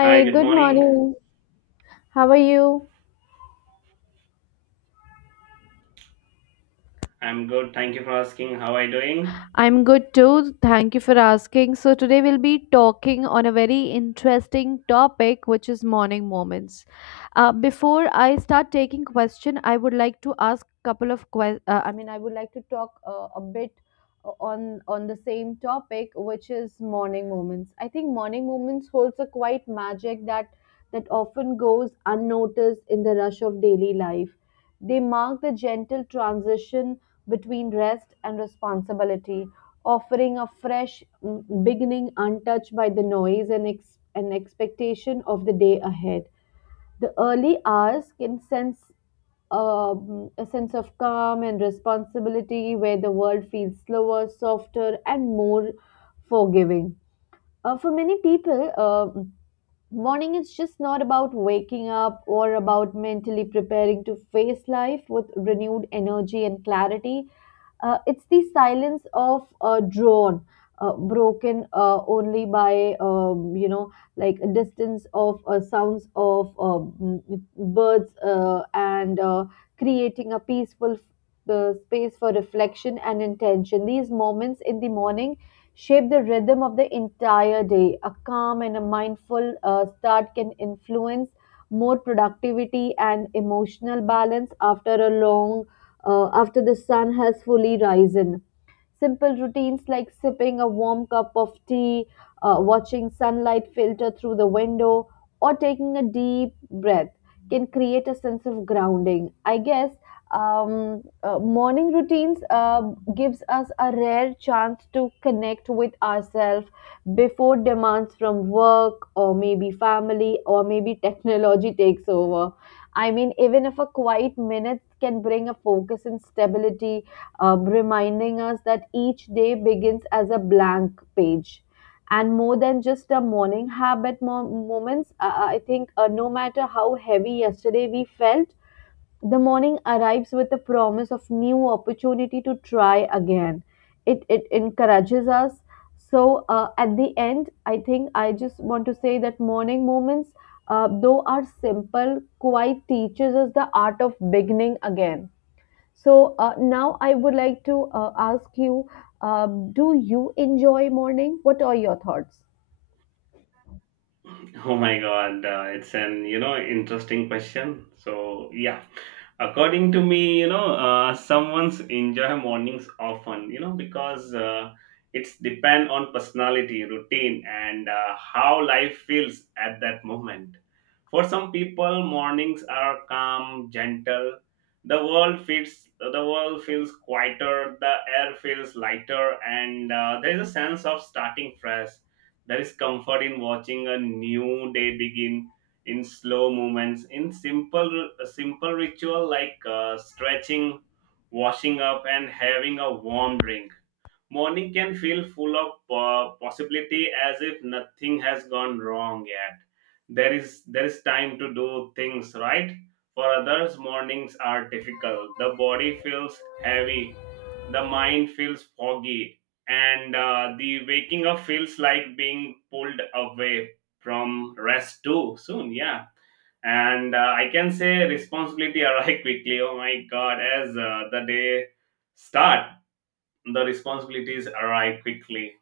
Hi, good good morning. morning. How are you? I'm good. Thank you for asking. How are you doing? I'm good too. Thank you for asking. So, today we'll be talking on a very interesting topic, which is morning moments. Before I start taking question, I would like to ask couple of questions. I would like to talk a bit on the same topic, which is morning moments. I think morning moments holds a quite magic that that often goes unnoticed in the rush of daily life. They mark the gentle transition between rest and responsibility, offering a fresh beginning untouched by the noise and expectation of the day ahead. The early hours can sense a sense of calm and responsibility where the world feels slower, softer, and more forgiving. For many people, morning is just not about waking up or about mentally preparing to face life with renewed energy and clarity. It's the silence of a drone, broken only by, like a distance of sounds of m- birds and creating a peaceful space for reflection and intention. These moments in the morning shape the rhythm of the entire day. A calm and a mindful start can influence more productivity and emotional balance after a long after the sun has fully risen. Simple routines like sipping a warm cup of tea, watching sunlight filter through the window, or taking a deep breath can create a sense of grounding. I guess morning routines gives us a rare chance to connect with ourselves before demands from work or maybe family or maybe technology takes over. I mean, even if a quiet minute can bring a focus and stability, reminding us that each day begins as a blank page. And more than just a moments, I think no matter how heavy yesterday we felt, the morning arrives with the promise of new opportunity to try again. It encourages us. So at the end, I think I just want to say that morning moments, though are simple, quite teaches us the art of beginning again. So now I would like to ask you, do you enjoy morning? What are your thoughts? Oh my God, it's an interesting question. So yeah, according to me, someone's enjoy mornings often, because it's depend on personality, routine, and how life feels at that moment. For some people, mornings are calm, gentle. The world feels quieter. The air feels lighter, and there is a sense of starting fresh. There is comfort in watching a new day begin, in slow movements, in simple ritual like stretching, washing up, and having a warm drink. Morning can feel full of possibility, as if nothing has gone wrong yet. There is time to do things right. For others, mornings are difficult. The body feels heavy, the mind feels foggy, and the waking up feels like being pulled away from rest too soon. Yeah. And I can say responsibility arrive quickly. Oh my God! As the day start, the responsibilities arrive quickly,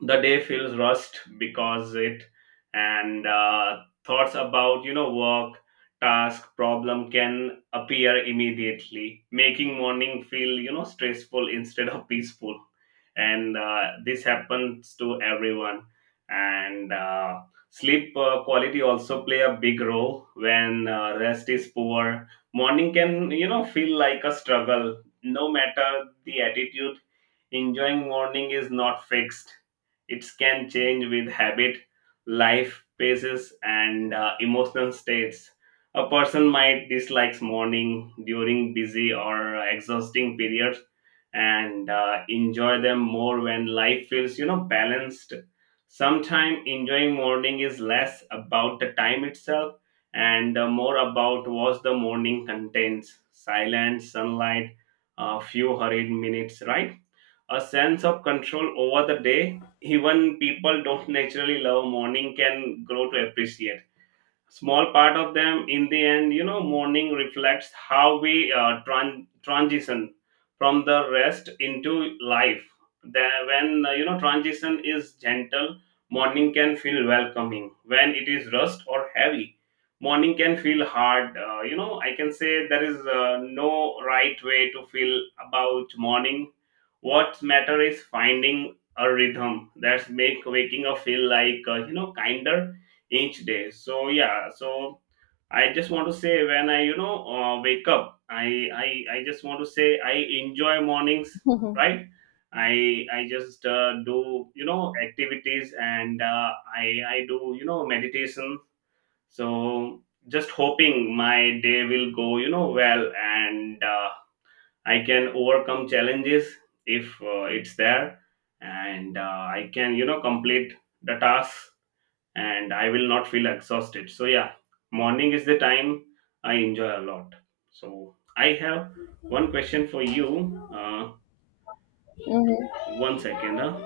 the day feels rushed because it, and thoughts about work, task, problem can appear immediately, making morning feel stressful instead of peaceful. And this happens to everyone. And sleep quality also play a big role. When rest is poor, morning can feel like a struggle, no matter the attitude. Enjoying morning is not fixed. It can change with habit, life paces, and emotional states. A person might dislike morning during busy or exhausting periods, and enjoy them more when life feels, balanced. Sometimes enjoying morning is less about the time itself, and more about what the morning contains: silence, sunlight, a few hurried minutes, right? A sense of control over the day. Even people don't naturally love morning, can grow to appreciate small part of them. In the end, morning reflects how we transition from the rest into life. There, when transition is gentle, morning can feel welcoming. When it is rust or heavy, morning can feel hard. I can say there is no right way to feel about morning. What matter is finding a rhythm that's make waking up feel like kinder each day. So yeah. So I just want to say, when I wake up, I just want to say I enjoy mornings, Mhm. right? I just do activities, and uh, i i do meditation. So just hoping my day will go well, and I can overcome challenges if it's there. And I can complete the task, and I will not feel exhausted. So yeah, morning is the time I enjoy a lot. So I have one question for you. Mhm. One second. Huh?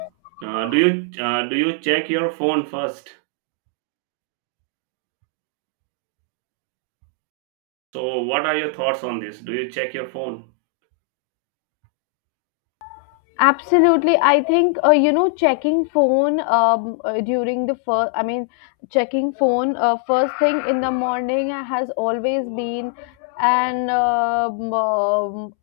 Do you check your phone first? So what are your thoughts on this? Do you check your phone? Absolutely. I think, checking phone during the first, I mean, checking phone first thing in the morning has always been an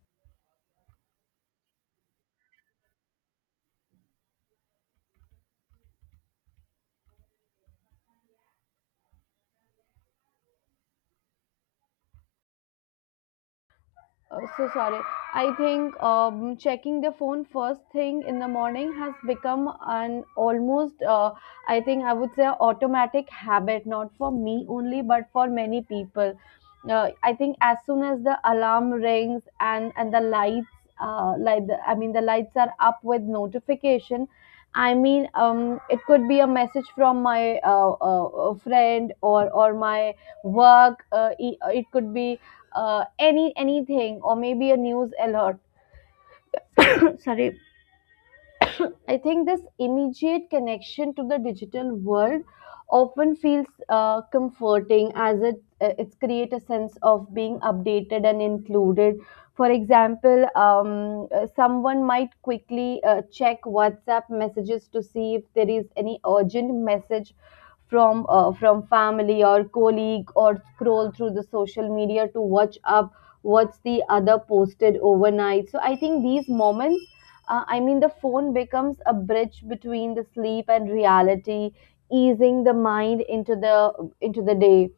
uh, so sorry. I think checking the phone first thing in the morning has become an almost, I think I would say, automatic habit, not for me only, but for many people. I think as soon as the alarm rings and the lights, the lights are up with notification. It could be a message from my friend or my work. It could be anything or maybe a news alert. Sorry. I think this immediate connection to the digital world often feels comforting as it's create a sense of being updated and included. For example, someone might quickly check WhatsApp messages to see if there is any urgent message from family or colleague, or scroll through the social media to watch up what's the other posted overnight. So I think these moments, the phone becomes a bridge between the sleep and reality, easing the mind into the day.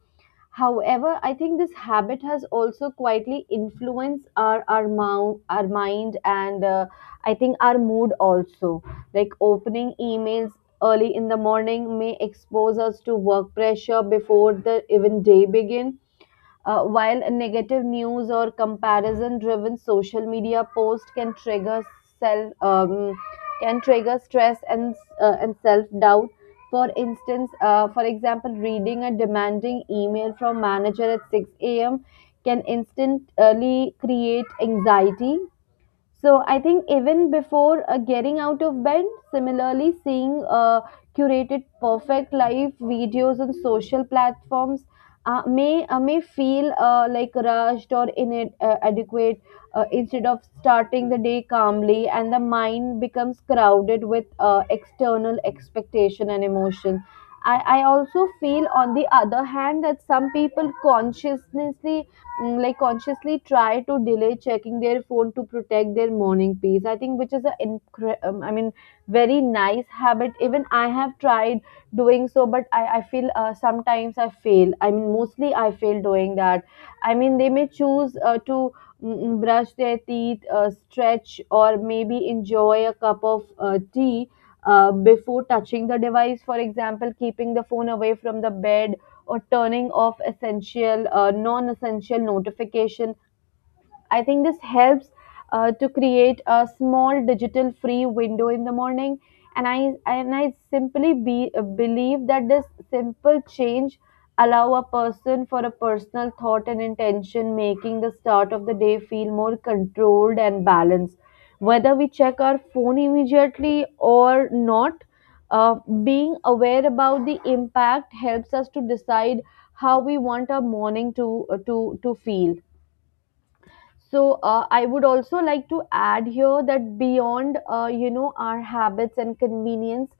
However, I think this habit has also quietly influenced our mind and I think our mood also. Like opening emails early in the morning may expose us to work pressure before the even day begin, while a negative news or comparison driven social media post can trigger self can trigger stress and and self doubt. For instance, for example, reading a demanding email from manager at 6 a.m. can instantly create anxiety, so I think even before getting out of bed. Similarly, seeing curated perfect life videos on social platforms may feel like rushed or inadequate adequate, instead of starting the day calmly, and the mind becomes crowded with external expectation and emotion. I also feel on the other hand that some people consciously, like consciously try to delay checking their phone to protect their morning peace. I think which is a very nice habit. Even I have tried doing so, but I feel sometimes I fail. I mean, mostly I fail doing that. I mean, they may choose to brush their teeth, stretch, or maybe enjoy a cup of tea before touching the device. For example, keeping the phone away from the bed or turning off non-essential notification. I think this helps to create a small digital free window in the morning. And I and I simply believe that this simple change allow a person for a personal thought and intention, making the start of the day feel more controlled and balanced. Whether we check our phone immediately or not, uh, being aware about the impact helps us to decide how we want our morning to to feel. So I would also like to add here that beyond our habits and convenience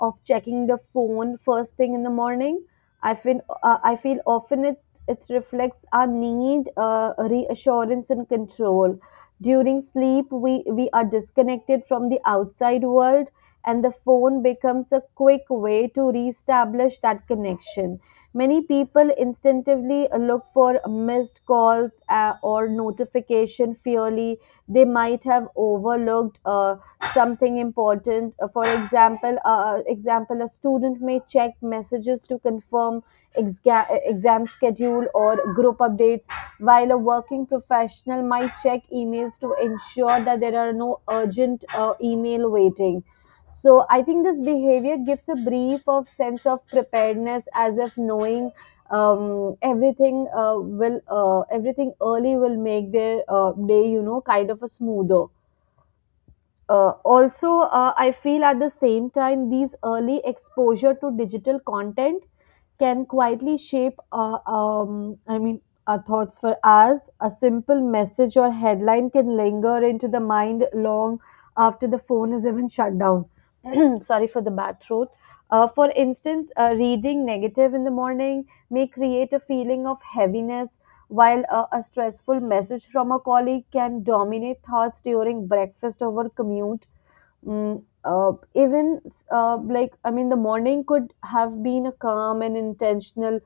of checking the phone first thing in the morning, I feel I feel often it it reflects our need, reassurance and control. During sleep, we are disconnected from the outside world, and the phone becomes a quick way to reestablish that connection. Many people instinctively look for missed calls or notification fearly. They might have overlooked something important. For example, a student may check messages to confirm exam schedule or group updates, while a working professional might check emails to ensure that there are no urgent email waiting. So I think this behavior gives a brief of sense of preparedness, as if knowing everything will everything early will make their day, you know, kind of a smoother. Uh, also uh, I feel at the same time these early exposure to digital content can quietly shape our thoughts for hours. A simple message or headline can linger into the mind long after the phone is even shut down. Sorry for the bad throat. For instance, reading negative in the morning may create a feeling of heaviness, while a stressful message from a colleague can dominate thoughts during breakfast over commute, even the morning could have been a calm and intentional.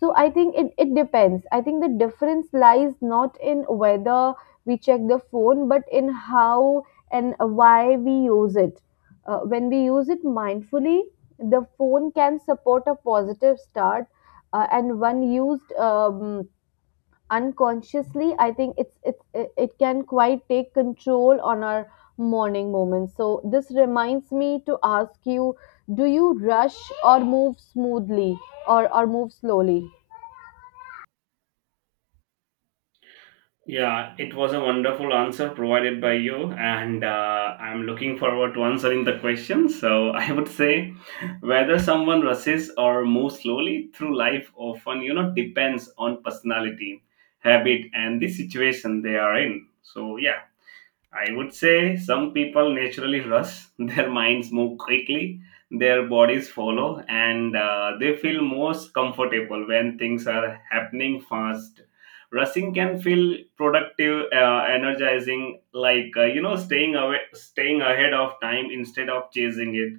So I think it depends. I think the difference lies not in whether we check the phone, but in how and why we use it. When we use it mindfully, the phone can support a positive start, and when used unconsciously, I think it can quite take control on our morning moments. So this reminds me to ask you, do you rush or move smoothly or move slowly? Yeah, it was a wonderful answer provided by you, and I'm looking forward to answering the question. So, I would say whether someone rushes or moves slowly through life often, depends on personality, habit, and the situation they are in. So, yeah. I would say some people naturally rush, their minds move quickly, their bodies follow, and they feel most comfortable when things are happening fast. Rushing can feel productive, energizing, like staying away, staying ahead of time instead of chasing it.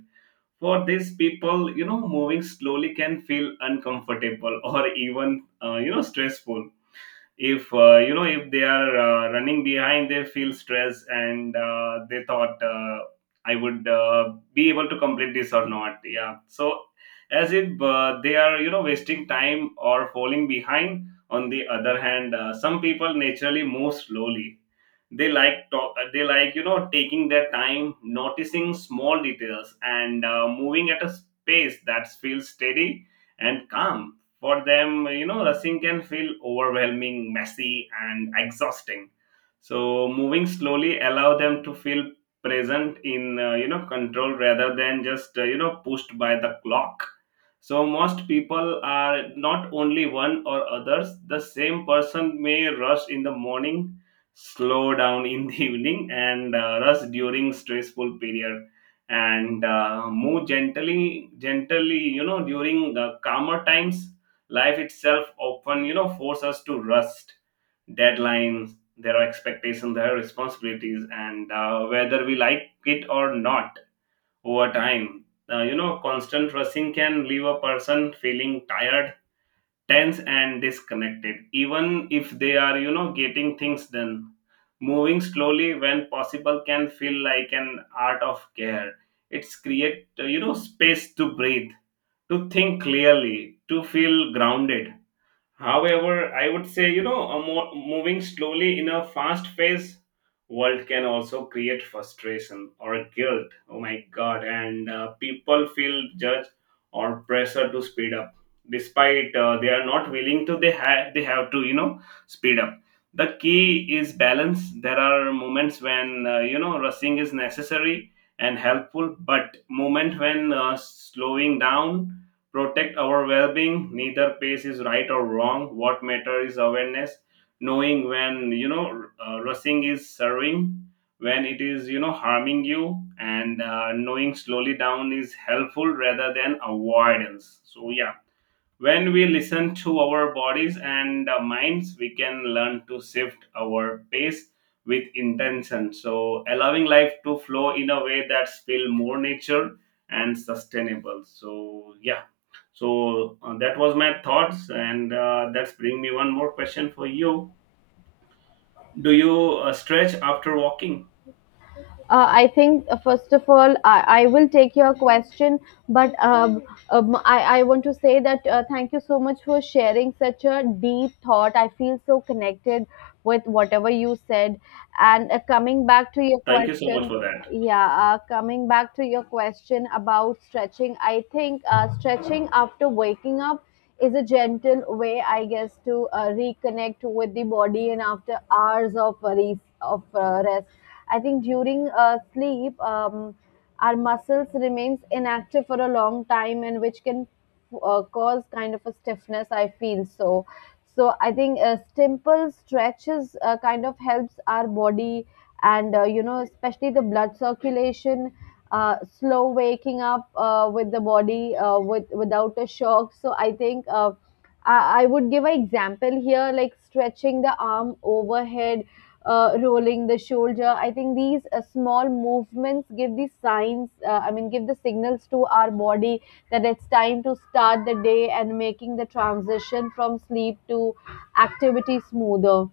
For these people, moving slowly can feel uncomfortable or even stressful. If if they are running behind, they feel stress, and they thought, I would be able to complete this or not. Yeah. So as if they are wasting time or falling behind. On the other hand, some people naturally move slowly. They like talk, they like taking their time, noticing small details, and moving at a pace that feels steady and calm. For them, rushing can feel overwhelming, messy, and exhausting. So moving slowly allow them to feel present in control, rather than just pushed by the clock. So most people are not only one or others. The same person may rush in the morning, slow down in the evening, and rest during stressful period, and move gently, during the calmer times. Life itself often force us to rest. Deadlines, there are expectations, there are responsibilities, and whether we like it or not, over time, constant rushing can leave a person feeling tired, tense, and disconnected, even if they are getting things done. Moving slowly when possible can feel like an art of care. It's create space to breathe, to think clearly, to feel grounded. However, I would say, a moving slowly in a fast paced world can also create frustration or guilt. Oh my God. And people feel judged or pressure to speed up. Despite they are not willing to, they have to, speed up. The key is balance. There are moments when, rushing is necessary and helpful, but moment when slowing down protect our well-being. Neither pace is right or wrong. What matters is awareness, knowing when rushing is serving, when it is harming you, and knowing slowly down is helpful rather than avoidance. So yeah, when we listen to our bodies and minds, we can learn to shift our pace with intention, so allowing life to flow in a way that's feel more nature and sustainable. So yeah. So that was my thoughts, and that's bring me one more question for you. Do you stretch after walking? I think first of all, I will take your question, but I want to say that thank you so much for sharing such a deep thought. I feel so connected with whatever you said. And coming back to your Thank you so much question, for that. yeah, coming back to your question about stretching, I think stretching after waking up is a gentle way, I guess, to reconnect with the body and after hours of rest. I think during sleep, our muscles remains inactive for a long time, and which can cause kind of a stiffness. I feel so. So I think simple stretches kind of helps our body, and especially the blood circulation. Slow waking up with the body with without a shock. So I think. I would give an example here, like stretching the arm overhead, rolling the shoulder. I think these small movements give the signs, give the signals to our body that it's time to start the day and making the transition from sleep to activity smoother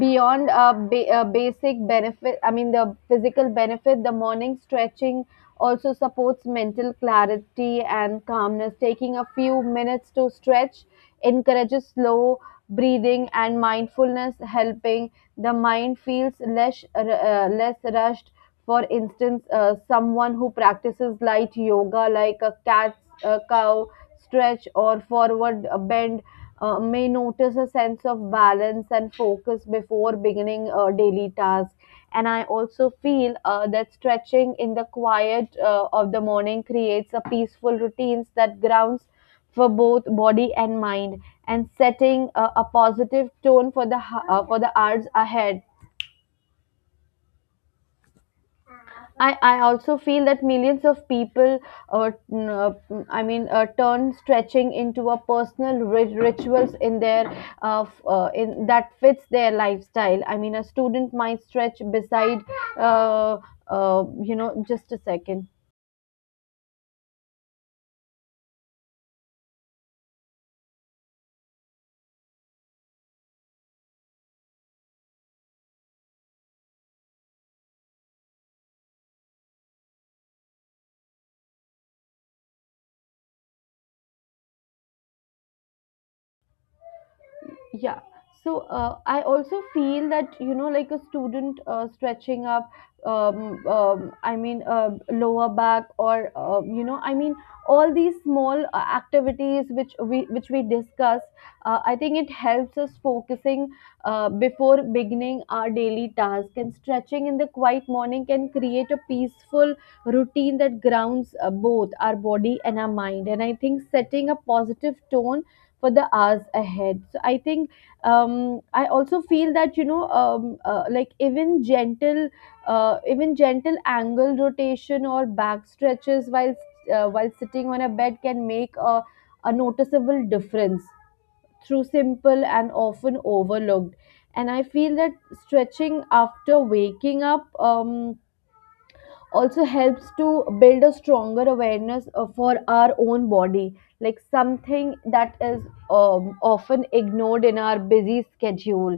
beyond basic benefit, I mean the physical benefit. The morning stretching also supports mental clarity and calmness. Taking a few minutes to stretch encourages slow breathing and mindfulness, helping the mind feels less rushed. For instance, someone who practices light yoga like a cat, cow stretch, or forward bend may notice a sense of balance and focus before beginning a daily task. And I also feel that stretching in the quiet of the morning creates a peaceful routines that grounds for both body and mind, and setting a positive tone for for the hours ahead. I also feel that millions of people, uh, n- uh, turn stretching into a personal rituals in in that fits their lifestyle. I mean, a student might stretch beside, uh, you know, just a second. Yeah, so I also feel that, you know, like a student stretching up, I mean lower back, or you know, I mean, all these small activities which we discuss, I think it helps us focusing before beginning our daily task. And stretching in the quiet morning can create a peaceful routine that grounds both our body and our mind, and I think setting a positive tone for the hours ahead. So I think, I also feel that, you know, like even gentle, even gentle angle rotation or back stretches while sitting on a bed, can make a noticeable difference through simple and often overlooked. And I feel that stretching after waking up also helps to build a stronger awareness for our own body, like something that is often ignored in our busy schedule.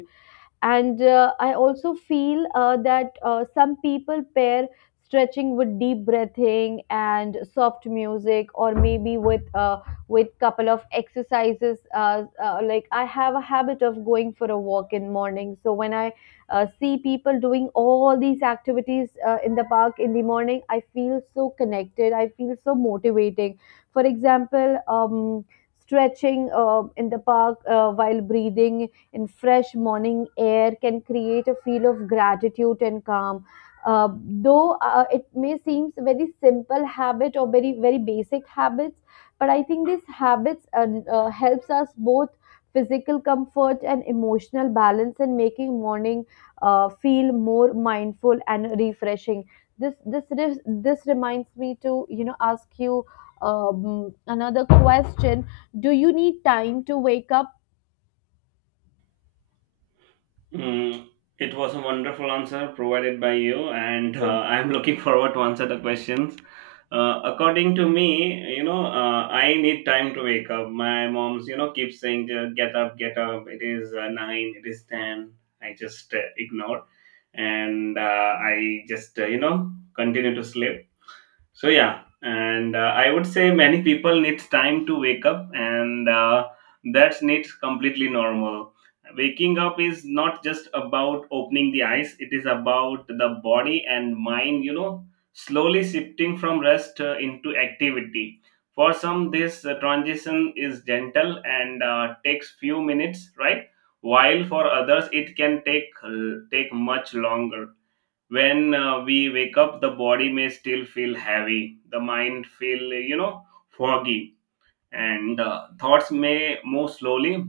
And I also feel that some people pair stretching with deep breathing and soft music, or maybe with couple of exercises, like I have a habit of going for a walk in morning, so when I see people doing all these activities in the park in the morning, I feel so connected, I feel so motivating. For example, stretching in the park while breathing in fresh morning air can create a feel of gratitude and calm. Uh, though it may seem very simple habit or very very basic habits, but I think these habits helps us both physical comfort and emotional balance, and making morning feel more mindful and refreshing. This reminds me to, you know, ask you another question. Do you need time to wake up? Mm, it was a wonderful answer provided by you, and I'm looking forward to answer the questions. According to me, I need time to wake up. My mom's keeps saying, get up, get up, it is 9, it is 10. I just ignore, and I just continue to sleep. So yeah, and I would say many people needs time to wake up, and that's needs completely normal. Waking up is not just about opening the eyes; it is about the body and mind, slowly shifting from rest into activity. For some, this transition is gentle and takes few minutes, right? While for others, it can take much longer. When we wake up, the body may still feel heavy, the mind feel foggy, and thoughts may move slowly.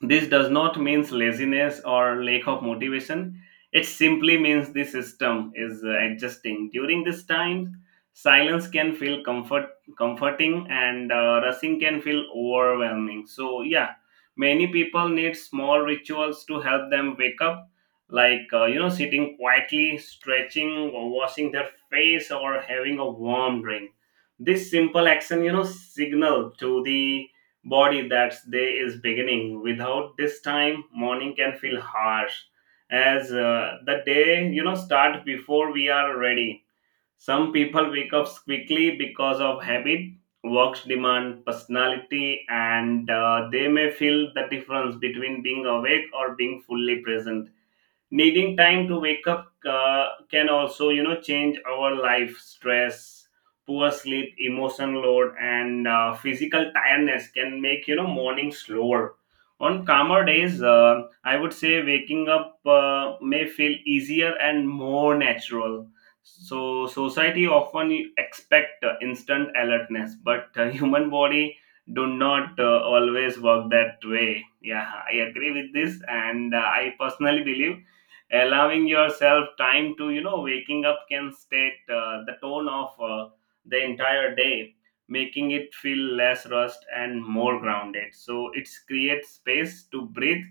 This does not mean laziness or lack of motivation. It simply means the system is adjusting during this time. Silence can feel comforting, and rushing can feel overwhelming. So yeah, many people need small rituals to help them wake up, like sitting quietly, stretching, or washing their face, or having a warm drink. This simple action, signal to the body that's day is beginning. Without this time, morning can feel harsh, as the day start before we are ready. Some people wake up quickly because of habit, works demand, personality, and they may feel the difference between being awake or being fully present. Needing time to wake up can also change our life. Stress, poor sleep, emotion load, and physical tiredness can make morning slower. On calmer days, I would say waking up may feel easier and more natural. So society often expect instant alertness, but human body do not always work that way. Yeah, I agree with this. And I personally believe allowing yourself time to waking up can state the tone of the entire day, making it feel less rushed and more grounded. So it creates space to breathe,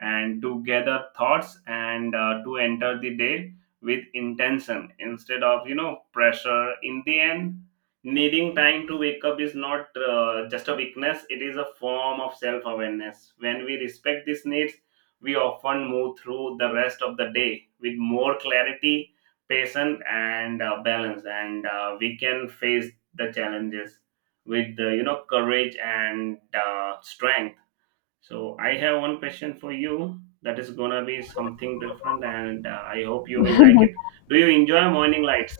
and to gather thoughts, and to enter the day with intention instead of pressure. In the end, needing time to wake up is not just a weakness. It is a form of self awareness. When we respect these needs, we often move through the rest of the day with more clarity, patience, and balance, and we can face the challenges with courage and strength. So I have one question for you that is gonna be something different, and I hope you will like it. Do you enjoy morning lights?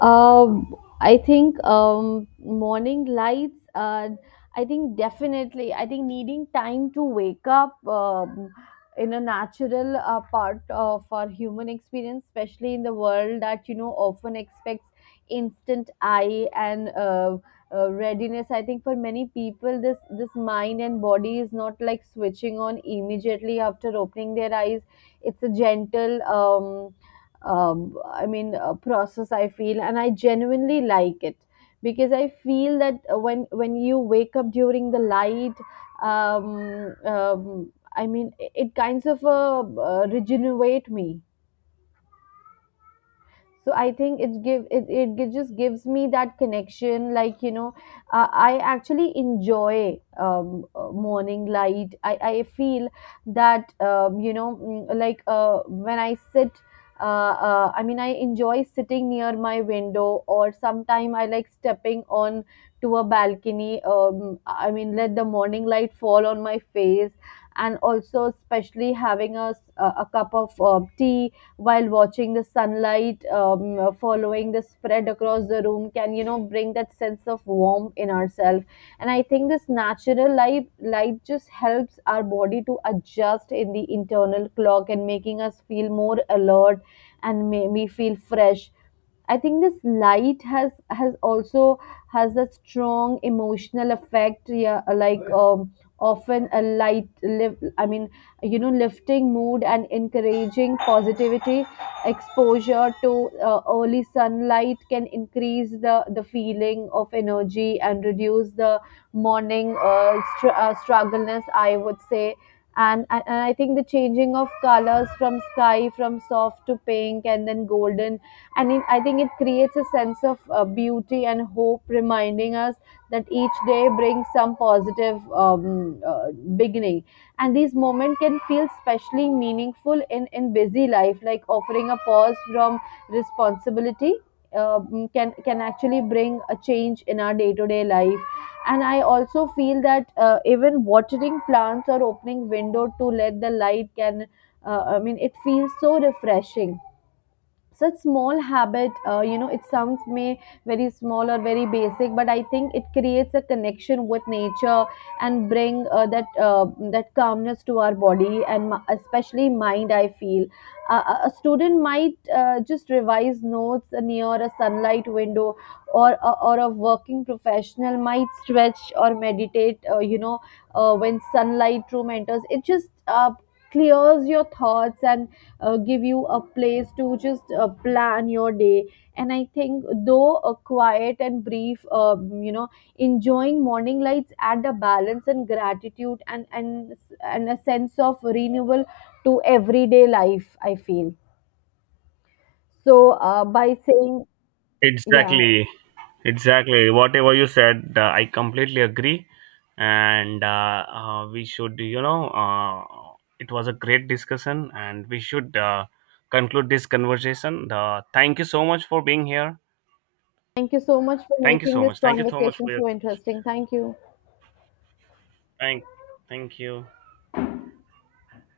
I think, morning lights. I think definitely. I think needing time to wake up in a natural part of our human experience, especially in the world that, you know, often expects instant eye and readiness. I think for many people, this mind and body is not like switching on immediately after opening their eyes. It's a gentle. Process, I feel, and I genuinely like it, because I feel that when you wake up during the light, I mean, it kinds of regenerate me. So I think it give it, it gi- just gives me that connection, like, you know, I actually enjoy, morning light. I feel that, you know, like when I enjoy sitting near my window, or sometime I like stepping on to a balcony. I mean, let the morning light fall on my face, and also especially having a s- a cup of tea while watching the sunlight following the spread across the room, can, you know, bring that sense of warmth in ourselves. And I think this natural light just helps our body to adjust in the internal clock, and making us feel more alert and maybe feel fresh. I think this light has also has a strong emotional effect. Yeah, like often a light lift. I mean, you know, lifting mood and encouraging positivity. Exposure to early sunlight can increase the feeling of energy and reduce the morning struggleness, I would say. And I think the changing of colors from sky, from soft to pink, and then golden, and I think it creates a sense of beauty and hope, reminding us that each day brings some positive beginning. And these moments can feel specially meaningful in busy life, like offering a pause from responsibility, can actually bring a change in our day to day life. And I also feel that even watering plants or opening window to let the light can, I mean, it feels so refreshing. Such small habit, you know, it sounds may very small or very basic, but I think it creates a connection with nature, and bring that calmness to our body and especially mind, I feel. A student might just revise notes near a sunlight window, or or a working professional might stretch or meditate, you know, when sunlight room enters, it just clears your thoughts and give you a place to just plan your day. And I think, though a quiet and brief, you know, enjoying morning lights add a balance and gratitude, and and a sense of renewal to everyday life, I feel. So by saying, yeah, Exactly. Exactly. Whatever you said, I completely agree. And we should, it was a great discussion, and we should conclude this conversation. Thank you so much for being here. thank you so much for Thank you making so this much. Thank you so much conversation for your so interesting. Thank you. thank. Thank you.